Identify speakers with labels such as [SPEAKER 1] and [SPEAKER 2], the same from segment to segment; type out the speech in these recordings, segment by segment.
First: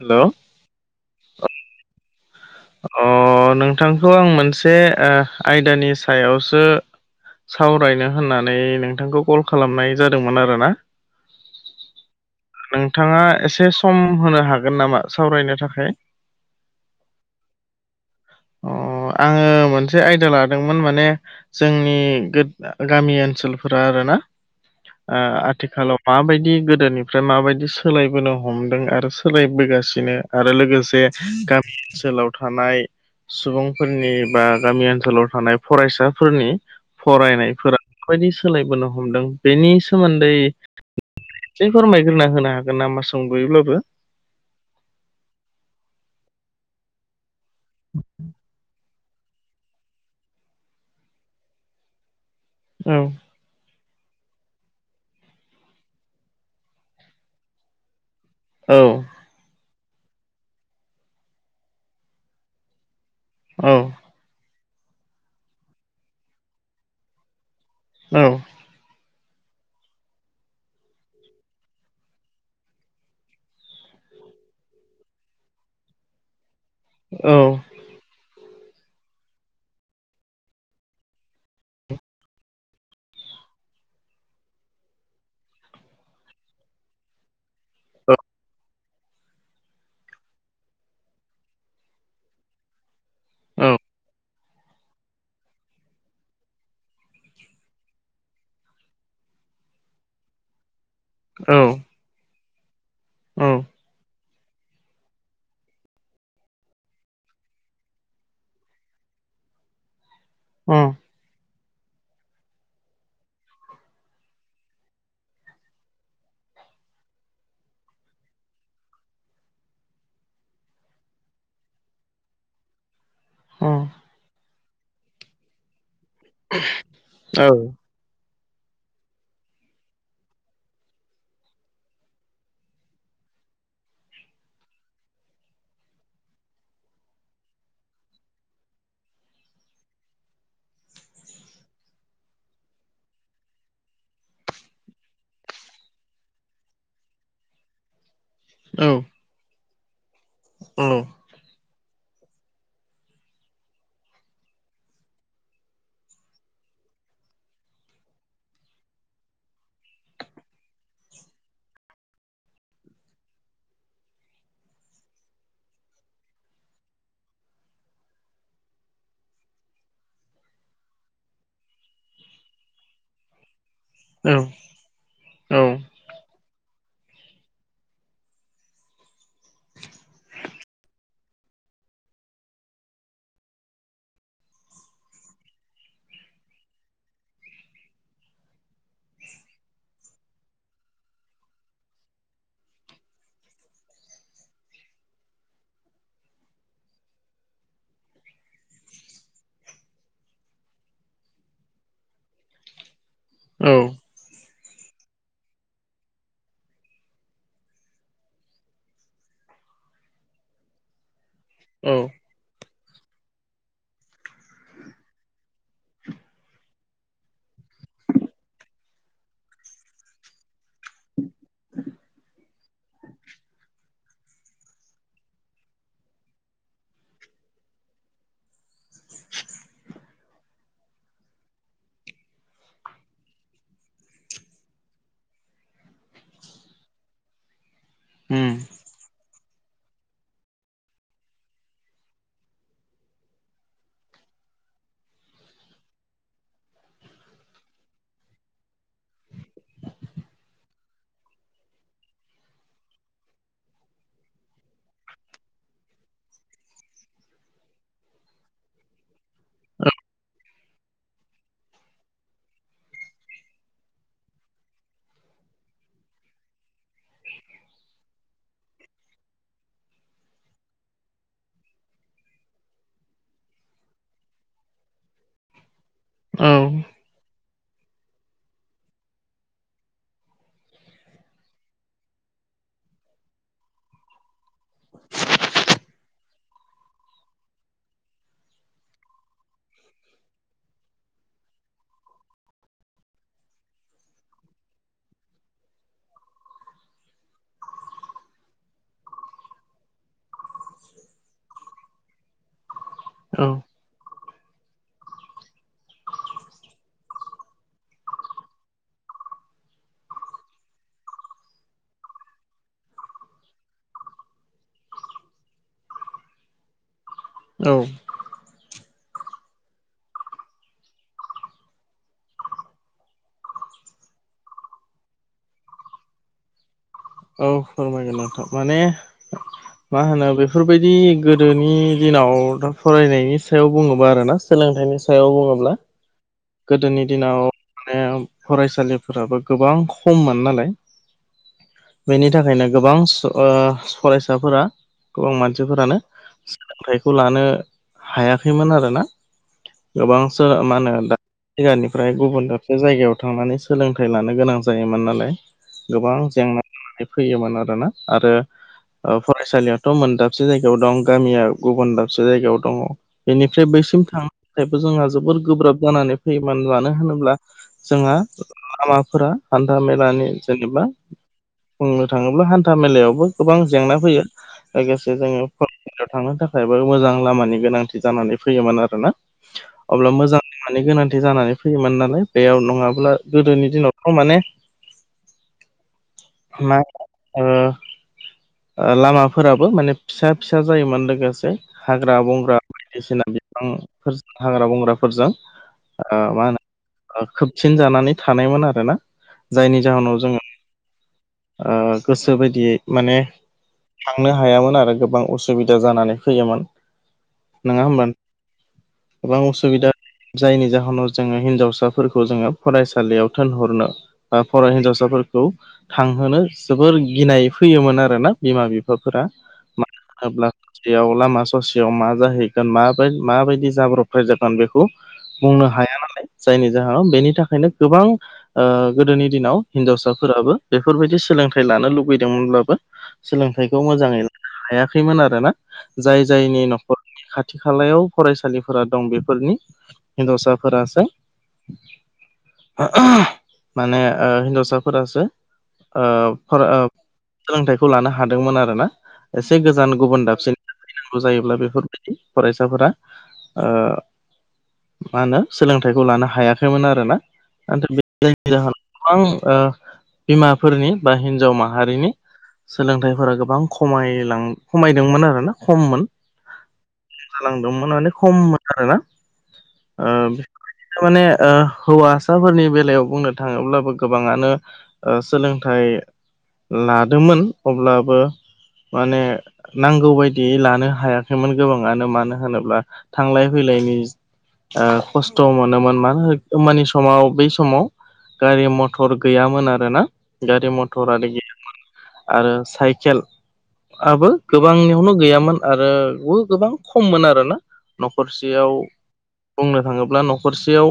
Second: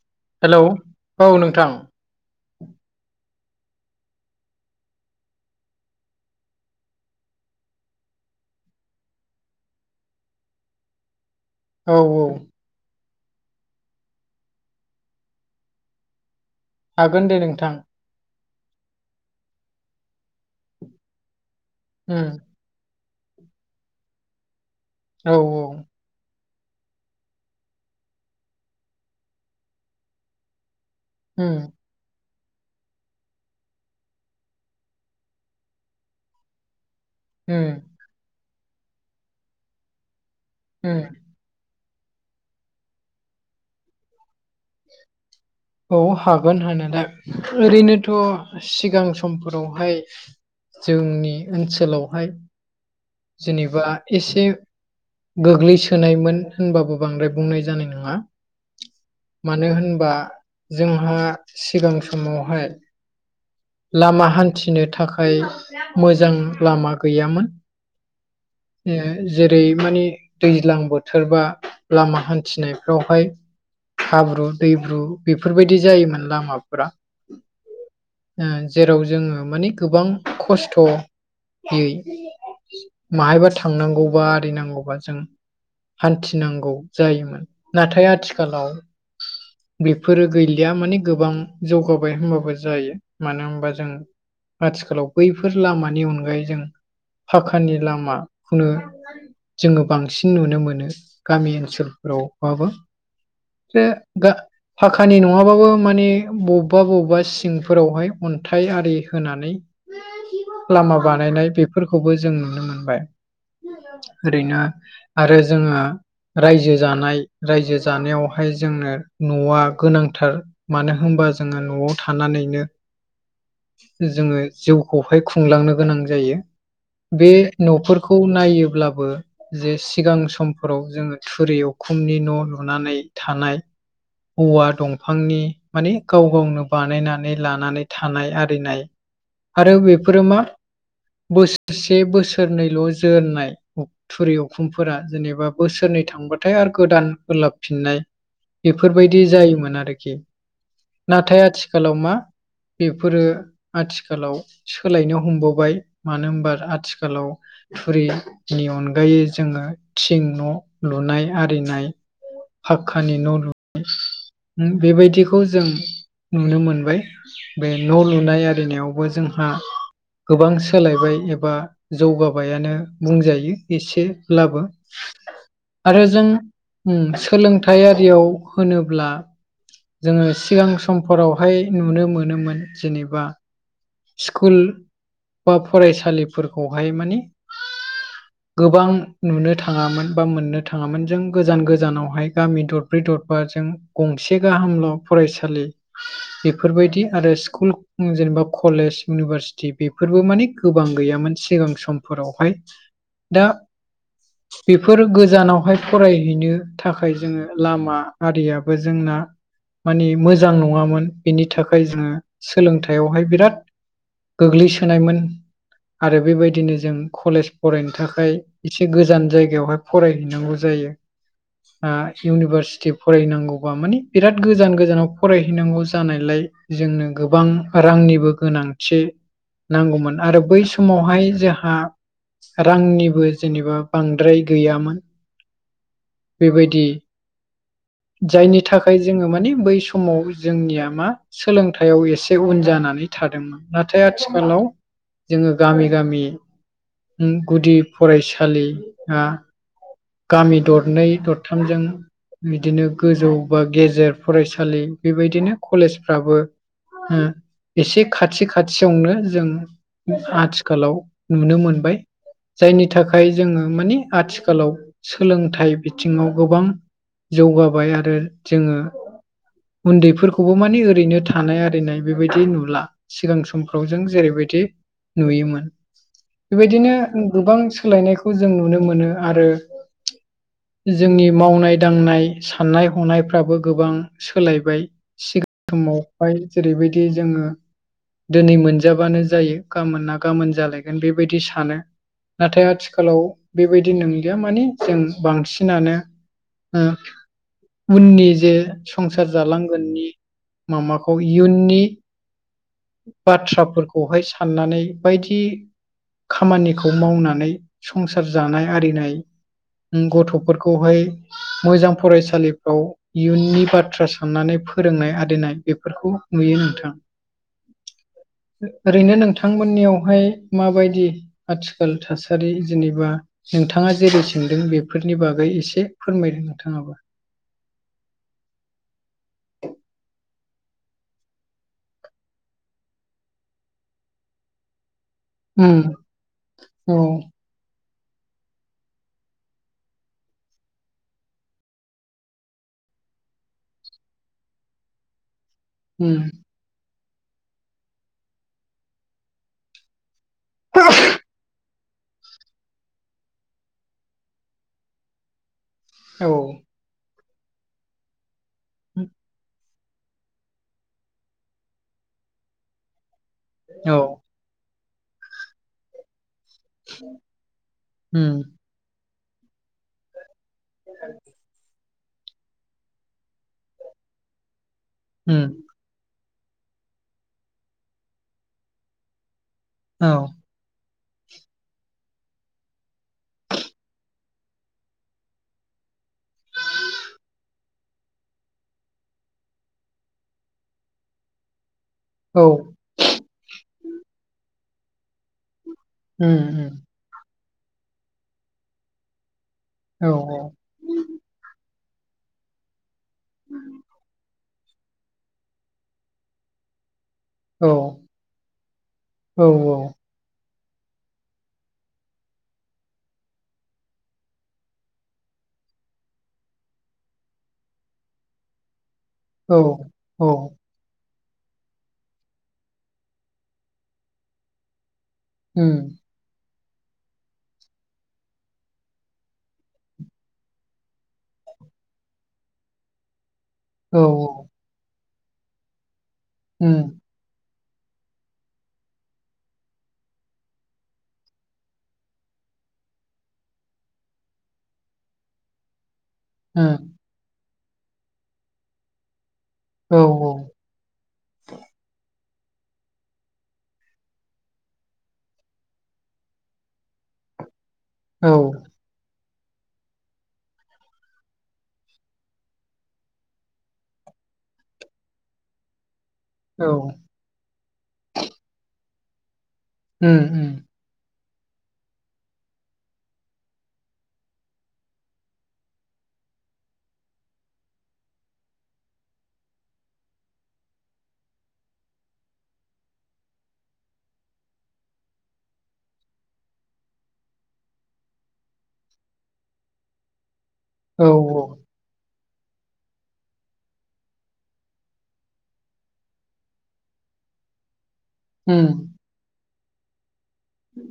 [SPEAKER 1] हेल'
[SPEAKER 2] hello औ नोंथां
[SPEAKER 1] अ नोंथांखौ आं मोनसे आयदानि सायावसो सावरायनो होननानै नोंथांखौ कल खालामनाय जादोंमोन आरोना
[SPEAKER 2] औ-औ
[SPEAKER 1] नोंथाङा एसे सम होनो हागोन नामा सावरायनो थाखाय
[SPEAKER 2] हागोन दे नोंथां
[SPEAKER 1] अ आङो मोनसे आयदा लादोंमोन माने जोंनि
[SPEAKER 2] उम
[SPEAKER 1] गो गामि ओनसोलफोरा आरोना
[SPEAKER 2] औ औ
[SPEAKER 1] आथिखालाव माबायदि गोदोनिफ्राय माबायदि सोलायबोनो हमदों आरो सोलायबोगासिनो आरो लोगोसे
[SPEAKER 2] उम
[SPEAKER 1] गामि ओनसोलाव थानाय सुबुंफोरनि बा गामि ओनसोलाव थानाय फरायसाफोरनि
[SPEAKER 2] उम
[SPEAKER 1] फरायनायफोरा माबायदि सोलायबोनो हमदों बेनि सोमोन्दै
[SPEAKER 2] उम
[SPEAKER 1] [unintelligible] होनो हागोन नामा सुंदयैब्लाबो
[SPEAKER 2] औ हागोन हानादा ओरैनोथ' सिगां समफोरावहाय जोंनि ओनसोलावहाय
[SPEAKER 1] औ
[SPEAKER 2] जेनेबा एसे गोग्लैसोनायमोन होनबाबो बांद्राय बुंनाय जानाय नङा
[SPEAKER 1] औ
[SPEAKER 2] मानो होनबा जोंहा सिगां समावहाय
[SPEAKER 1] औ
[SPEAKER 2] लामा हान्थिनो थाखाय मोजां लामा गैयामोन
[SPEAKER 1] औ
[SPEAKER 2] जेरै मानि दैज्लां बोथोरबा लामा हान्थिनायफ्रावहाय हाब्रु दैब्रु बेफोरबायदि जायोमोन लामाफोरा
[SPEAKER 1] औ
[SPEAKER 2] जेराव जोङो माने गोबां खस्थ'यै माहायबा थांनांगौबा आरिनांगौबा जों हान्थिनांगौ जायोमोन नाथाय आथिखालाव बेफोरो गैलिया माने गोबां जौगाबाय होनबाबो जायो मानो होनबा जों आथिखालाव बैफोर लामानि अनगायै जों फााखानि लामा खौनो जोङो बांसिन नुनो मोनो गामि
[SPEAKER 1] औ
[SPEAKER 2] ओनसोलफोरावबाबो
[SPEAKER 1] औ
[SPEAKER 2] बि फाखानि नङाबाबो माने बबेबा बबेबा सिं फोरावहाय अन्थाइ आरि
[SPEAKER 1] औ
[SPEAKER 2] होनानैलामा बानायनाय बेफोरखौबो जों नुनो मोनबाय ओरैनो आरो जोङो रायजो जानाय रायजो जानायावहाय जोंनो न'आ गोनांथार मानो होनबा जोङो न'आव थानानैनो जोङो जिउखौहाय खुंलांनो गोनां जायो बे न'फोर खौ नायोब्लाबो जे सिगां समफोराव जोङो थुरि अखुमनि न' लुनानै थानाय औवा दंफांनि माने गाव गावनो बानायनानै लानानै थानाय आरिनाय आरो बेफोरो मा बोसोरसे बोसोरनैल' जोरनाय थुरि अखुमफोरा जेनेबा बोसोरनै थांबाथाय आरो गोदान ओलाबफिननाय बेफोरबायदि जायोमोन आरोखि
[SPEAKER 1] उम
[SPEAKER 2] नाथाय आथिखालाव मा बेफोरो आथिखालाव सोलायनो हमबावबाय मानो होमबा आथिखालाव थुरिनि अनगायै जोङो थिं न' लुनाय आरिनाय फखानि न' बेबायदिखौ जों नुनो मोनबाय बे न' लुनाय आरिनायावबो जोंहा गोबां सोलायबाय एबा जौगाबायानो बुंजायो एसेब्लाबो
[SPEAKER 1] औ
[SPEAKER 2] आरो जों सोलोंथाय आरियाव होनोब्ला जोङो सिगां समफोरावहाय नुनो मोनोमोन जेनेबा स्कुल बा फरायसालिफोरखौहाय माने
[SPEAKER 1] [inaudible]
[SPEAKER 2] गोबां नुनो थाङामोन बा मोननो थाङामोन जों गोजान गोजानावहाय गामि दरब्रै दरबाजों गंसे गाहामल' फरायसालि बेफोरबायदि आरो स्कुल जेनेबा कलेज इउनिभारसिटि बेफोरबो मानि गोबां गैयामोन सिगां समफोरावहाय दा
[SPEAKER 1] औ
[SPEAKER 2] बेफोर गोजानावहाय फरायहैनो थाखाय जोङो लामा आरियाबो जोंना मानि मोजां नङामोन बिनि थाखाय
[SPEAKER 1] औ
[SPEAKER 2] जोङो सोलोंथायावहाय बिराद गोग्लैसोनायमोन आरो बेबायदिनो जों कलेज फरायनो थाखाय एसे गोजान जायगायावहाय फरायहैनांगौ जायो इउनिभारसिटि फरायनांगौबा मानि बिराद गोजान गोजानाव फरायहैनांगौ जानायलाय जोंनो गोबां रांनिबो गोनांथि नांगौमोन आरो बै समावहाय जोंहा रांनिबो जेनेबा बांद्राय गैयामोन बेबायदि
[SPEAKER 1] उम
[SPEAKER 2] जायनि थाखाय जोङो माने बै समाव जोंनिया मा सोलोंथाइयाव एसे उन जानानै थादोंमोन नाथाय आथिखालाव जोङो गामि गामि गुदि फरायसालि गामि दरनै दरथामजों बिदिनो गोजौ बा गेजेर फरायसालि बेबायदिनो कलेजफ्राबो एसे खाथि खाथियावनो जों आथिखालाव नुनो मोनबाय जायनि थाखाय जोङो मानि आथिखालाव सोलोंथाइ बिथिङाव गोबां जौगाबाय आरो जोङो उन्दैफोरखौबो माने ओरैनो थानाय आरिनाय बेबायदि नुला सिगां समफ्राव जों जेरैबायदि नुयोमोन
[SPEAKER 1] औ
[SPEAKER 2] बेबायदिनो गोबां सोलायनायखौ जों नुनो मोनो आरो
[SPEAKER 1] [inaudible]
[SPEAKER 2] जोंनि मावनाय दांनाय साननाय हनायफ्राबो गोबां सोलायबाय सिगां समावहाय जेरैबायदि जोङो दिनै मोनजाबानो जायो गाबोन ना गाबोन जालायगोन बेबायदि सानो नाथाय आथिखालाव बेबायदि नंलिया माने जों बांसिनानो उननि जे संसार जालांगोननि माबाखौ इयुननि
[SPEAKER 1] औ
[SPEAKER 2] बाथ्राफोरखौहाय साननानै बायदि खामानिखौ मावनानै संसार जानाय आरिनाय गथ'फोरखौहाय मोजां फरायसालिफ्राव इयुननि बाथ्रा साननानै फोरोंनाय आरिनाय बेफोरखौ नुयो नोंथां
[SPEAKER 1] औ
[SPEAKER 2] ओरैनो नोंथांमोननियावहाय माबायदि आथिखाल थासारि जेनेबा नोंथाङा जेरै सोंदों बेफोरनि बागै एसे फोरमायदों नोंथाङाबो
[SPEAKER 1] औ फोरमायगोन नोंथां माने मा होनो बेफोरबायदि गोदोनि दिनाव दा फरायनायनि सायाव बुङोबा आरोना सोलोंथाइनि सायाव बुङोब्ला
[SPEAKER 2] उम औ
[SPEAKER 1] गोदोनि दिनाव माने फरायसालिफोराबो गोबां खममोन नालाय बेनि थाखायनो गोबां फरायसाफोरा गोबां मानसिफोरानो
[SPEAKER 2] उम
[SPEAKER 1] सोलोंथाइखौ लानो हायाखैमोन आरोना गोबां [unintelligible] ओमफ्राय गुबुन दाबसे जायगायाव थांनानै सोलोंथाइ लानो गोनां जायोमोन नालाय गोबां
[SPEAKER 2] औ
[SPEAKER 1] जेंना फैयोमोन आरोना आरो ओ फरायसालियाव मोन दाबसे जायगायाव दं गामिया गुबुन दाबसे जायगायाव दङ बेनिफ्राय
[SPEAKER 2] औ
[SPEAKER 1] बैसिम थां नायाबो जोंहा जोबोद गोब्राब जानानै फैयोमोन मानो होनोब्ला जोंहा
[SPEAKER 2] उम
[SPEAKER 1] लामाफोरा हान्था मेलानि जेनेबा बुंनो थाङोब्ला हान्था मेलायावबो गोबां जेंना फैयो लोगोसे जोङो
[SPEAKER 2] उम
[SPEAKER 1] याव थांनो थाखायबो मोजां लामानि गोनांथि जानानै फैयोमोन आरो ना
[SPEAKER 2] औ
[SPEAKER 1] अब्ला मोजां माने गोनांथि जानानै फैयोमोन नालाय बेयाव नङाब्ला गोदोनि दिनावथ' माने मा ओ लामाफोराबो माने फिसा फिसा जायोमोन लोगोसे हाग्रा
[SPEAKER 2] औ
[SPEAKER 1] बंग्रा बायदिसिना बिफांफोरजों हाग्रा बंग्राफोरजों
[SPEAKER 2] उम
[SPEAKER 1] मा
[SPEAKER 2] उम
[SPEAKER 1] होनो खोबसिन जानानै थानायमोन आरोना जायनि
[SPEAKER 2] औ
[SPEAKER 1] जाहोनाव जोङो गोसो बायदियै माने थांनो हायामोन आरो गोबां उसुबिदा जानानै फैयोमोन।
[SPEAKER 2] औ
[SPEAKER 1] नङा होमबा गोबां
[SPEAKER 2] औ
[SPEAKER 1] उसुबिदा जायनि जाहोनाव जोङो हिनजावसाफोरखौ जोङो फरायसालियाव थोनहरनो बर' हिन्जावसाफोरखौ थांहोनो जोबोर गिनाय फैयोमोन आरोना बिमा बिफाफोरा।
[SPEAKER 2] औ
[SPEAKER 1] मानो
[SPEAKER 2] औ
[SPEAKER 1] होनोब्ला ससेयाव लामा ससेयाव मा जाहैगोन म माबायदि जाब्रबथाय जागोन बेखौ बुंनो
[SPEAKER 2] उम
[SPEAKER 1] हाया नालाय जायनि जाहोनाव बेनि थाखायनो गोबां गोदोनि दिनाव हिनजावसा फोराबो बेफोरबायदि सोलोंथाइ लानो लुबैदोंमोनब्लाबो सोलोंथाइखौ
[SPEAKER 2] औ
[SPEAKER 1] मोजाङै
[SPEAKER 2] औ
[SPEAKER 1] हायाखैमोन आरोना जाय जायनि
[SPEAKER 2] उम
[SPEAKER 1] न'खर खाथि खालायाव फरायसालिफोरा दं बेफोरनि हिनजावसाफोरासो माने ओ हिन्जावसा फोरासो
[SPEAKER 2] उम
[SPEAKER 1] सोलोंथाइखौ लानो हादोंमोन आरोना एसे गोजान
[SPEAKER 2] औ
[SPEAKER 1] गुबुन दाबसेनि फैनांगौ जायोब्ला बेफोरबायदि फरायसाफोरा ओ मा होनो सोलोंथाइखौ लानो हायाखैमोन आरोना [unintelligible]
[SPEAKER 2] औ औ
[SPEAKER 1] जायनि जाहोनाव गोबां ओ बिमाफोरनि बा हिन्जाव माहारिनि सोलोंथाइफोरा गोबां खमायलां खमायदोंमोन आरो ना खममोन
[SPEAKER 2] औ
[SPEAKER 1] जालांदोंमोन माने खममोन आरोना
[SPEAKER 2] उम उम
[SPEAKER 1] ओ माने हौवासाफोरनि बेलायाव बुंनो थाङोब्लाबो गोबाङानो सोलोंथाइ लादोंमोन अब्लाबो माने नांगौ बायदियझ लानो हायाखैमोन गोबाङानो मानो होनोब्ला थांलाय फैलायनि ओ खस्थ' मोनोमोन मानो होमबानि समाव बै समाव गारि मथर गैयामोन आरोना गारि
[SPEAKER 2] औ
[SPEAKER 1] मथर आरि गैयामोन आरो साइकेल आाबो गोबांनियावनो गैयामोन आरो गोबां खममोन आऱोना
[SPEAKER 2] उम
[SPEAKER 1] न'खरसेयाव बुंनो थाङोब्ला न'खरसेयाव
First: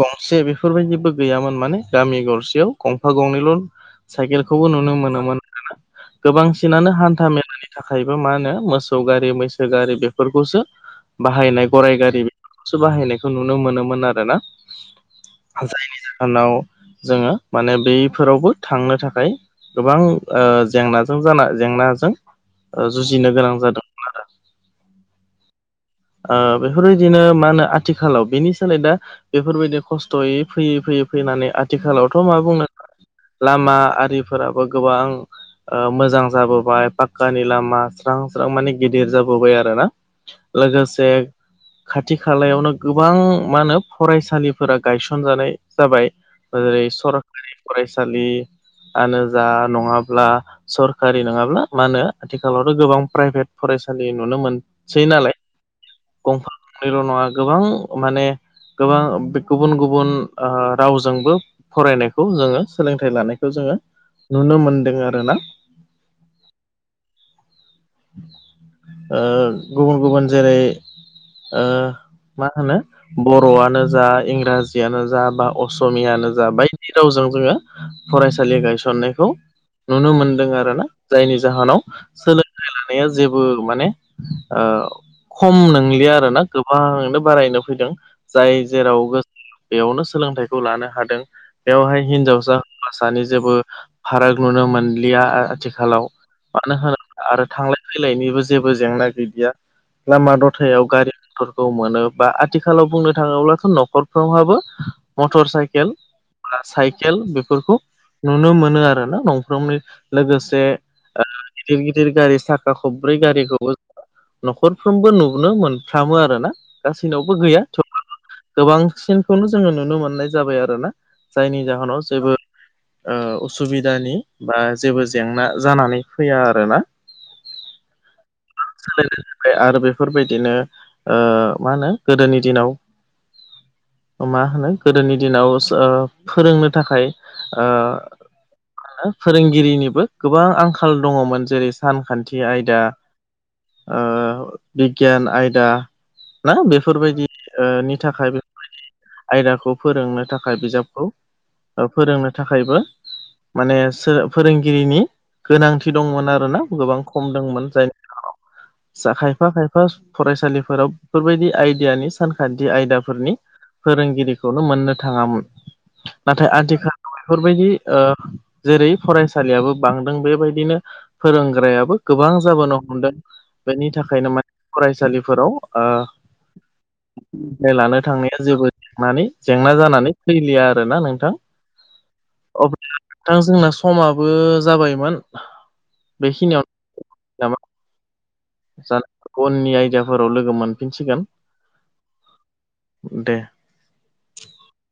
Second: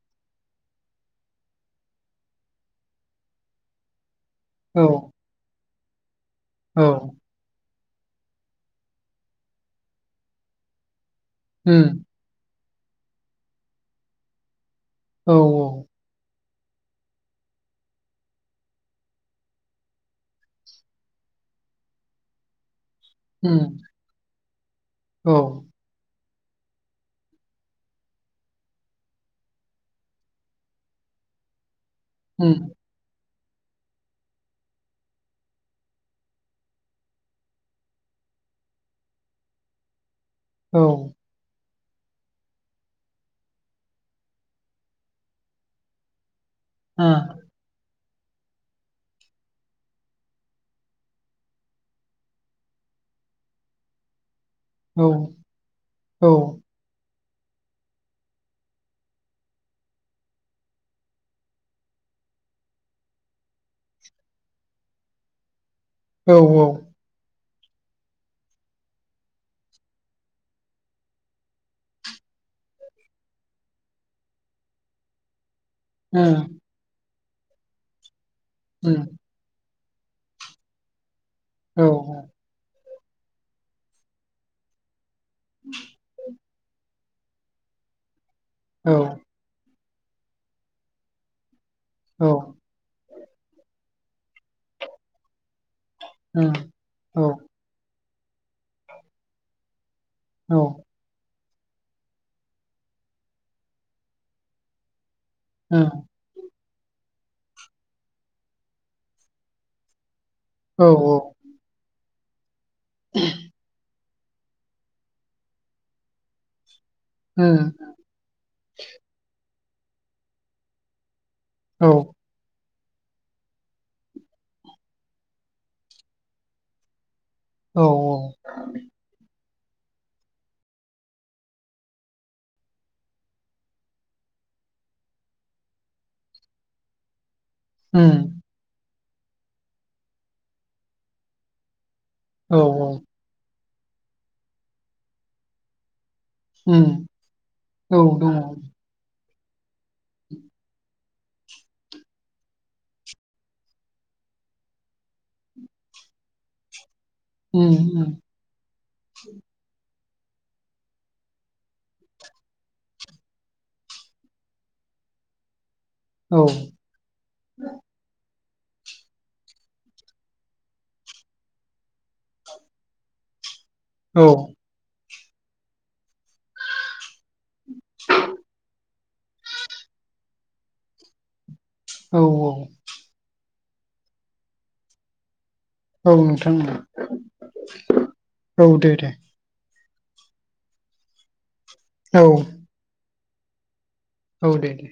[SPEAKER 1] गं खसे बेफोरबायदिबो गैयामोन माने गामि गरसेयाव गंफा गंनैल' साइकेल खौबो
[SPEAKER 2] औ
[SPEAKER 1] नुनो मोनोमोना
[SPEAKER 2] औ
[SPEAKER 1] गोबांसिनानो हान्था मेलानि थाखायबो मा होनो मोसौ गारि मैसो गारि बेफोरखौसो बाहायनाय
[SPEAKER 2] उम
[SPEAKER 1] गराय गारि सो बाहायनायखौ नुनो मोनोमोन आरो ना
[SPEAKER 2] औ
[SPEAKER 1] जायनि जाहोनाव जोङो माने बैफोरावबो थांनो थाखाय गोबां जेंनाजों जाना जेंनाजों जुजिनो गोनां
[SPEAKER 2] उम
[SPEAKER 1] जादों
[SPEAKER 2] औ
[SPEAKER 1] बेफोरबायदिनो मा होनो आथिखालाव बेनि सोलाय दा बेफोरबायदि खस्थ'यै फैयै फैयै फैनानै आथिखालावथ' मा
[SPEAKER 2] उम
[SPEAKER 1] बुंनो लामा आरिफोराबो गोबां मोजां जाबोबाय पाक्कानि लामा स्रां स्रां माने गिदिर जाबोबाय आरो ना
[SPEAKER 2] औ
[SPEAKER 1] लोगोसे खाथि खालायावनो गोबां मा होनो फरायसालिफोरा गायसनजानाय जाबाय जेरै
[SPEAKER 2] आ
[SPEAKER 1] सरकारि फरायसालिआानो जा नङाब्ला सरखारि नङाब्ला मानो आथिखालावथ' गोबां प्राइभेट फरायसालि नुनो
[SPEAKER 2] औ
[SPEAKER 1] मोनसै नालाय
[SPEAKER 2] औ
[SPEAKER 1] गंफा गंनैल' नङा गोबां माने गोबां गुबुन गुबुन रावजोंबो फरायनायखौ जोङो सोलोंथाइ लानायखौ जोङो नुनो मोनदों आरोना
[SPEAKER 2] औ औ
[SPEAKER 1] गुबुन गुबुन जेरै मा होनो बर'आनो जा इंराजियानो जा बा असमियानो
[SPEAKER 2] उम
[SPEAKER 1] जा बायदि रावजों जोङो फरायसालि
[SPEAKER 2] उम
[SPEAKER 1] गायसननायखौ नुनो मोनदों आरोना जायनि
[SPEAKER 2] औ
[SPEAKER 1] जाहोनाव सोलों लानाया जेबो माने खम नंलिया आर ना गोबांनो बारायनो फैदों जाय
[SPEAKER 2] औ
[SPEAKER 1] जेराव बेयावनो सोलोंथाइखौ लानो हादों बेवहाय हिनजावसा हिनजावसानि जेबो फाराग नुनो मोनलिया आथिखालाव
[SPEAKER 2] उम औ उम औ उम औ उम
[SPEAKER 1] मानो होनोब आरो थांलाय फैलायनिबो जेबो जेंना गैलिया लामा दथायाव गारि फोरखौ मोनो बा आथिखालाव बुंनो थाङोब्लाथ' न'खरफ्रोमहाबो मटर साइकेल साइकेल बेफोरखौ नुनो मोनो आरोना नंफ्रोमनि लोगोसे गिदिर गिदिर गारि साखा खब्रै गारिखौबो न'खरफ्रोमबो नुनो मोनफ्रामो आरोना गासैनावबो गैया थेबाबो गोबांसिनखौनो जोङो नुनो मोननाय जाबाय आरोना जायनि
[SPEAKER 2] औ
[SPEAKER 1] जाहोनाव जेबो उसुबिदानि बा जेबो जेंना जानानै फैया आरोना
[SPEAKER 2] औ औ
[SPEAKER 1] बेजों लोगोसे आरो बेफोरबायदिनो मा होनो गोदोनि दिनाव मा होनो गोदोनि दिनाव फोरोंनो थाखाय मा होनो फोरोंगिरिनिबो गोबां आंखाल दङमोन जेरै सानखान्थि
[SPEAKER 2] औ
[SPEAKER 1] आयदा बिगियान आयदा ना
[SPEAKER 2] उम
[SPEAKER 1] बेफोरबायदि नि
[SPEAKER 2] औ
[SPEAKER 1] थाखाय
[SPEAKER 2] दङ
[SPEAKER 1] बेफोरबायदि आयदाखौ फोरोंनो थाखाय बिजाबखौ फोरोंनो थाखायबो माने फोरोंगिरिनि गोनांथि दंमोन आरोना गोबां खम दंमोन
[SPEAKER 2] उम
[SPEAKER 1] जाय
[SPEAKER 2] उम
[SPEAKER 1] जा खायफा खायफा फरायसालिफोराव बेफोरबायदि आयदायानि सानखान्थि आयदाफोरनि फोरोंगिरिखौनो मोननो थाङामोन
[SPEAKER 2] औ
[SPEAKER 1] नाथाय आथिखालाव बेफोरबायदि जेरै फरायसालियाबो बांदों बेबायदिनो फोरोंग्रायाबो गोबां जाबोनो हमदों बेनि
[SPEAKER 2] औ
[SPEAKER 1] थाखायनो माने फरायसालिफोराव सोलोंथाइ लानो थांनाया जेबो थांनानै जेंना जानानै फैलिया आरोना नोंथां
[SPEAKER 2] औ औ
[SPEAKER 1] अब्ला नोंथां जोंना समाबो जाबायमोन
[SPEAKER 2] औ नोंथां
[SPEAKER 1] बेखिनियावनो नामा
[SPEAKER 2] औ औ दे दे
[SPEAKER 1] जानाय उननि आयदाफोराव लोगो मोनफिनसिगोन
[SPEAKER 2] औ
[SPEAKER 1] दे
[SPEAKER 2] औ दे दे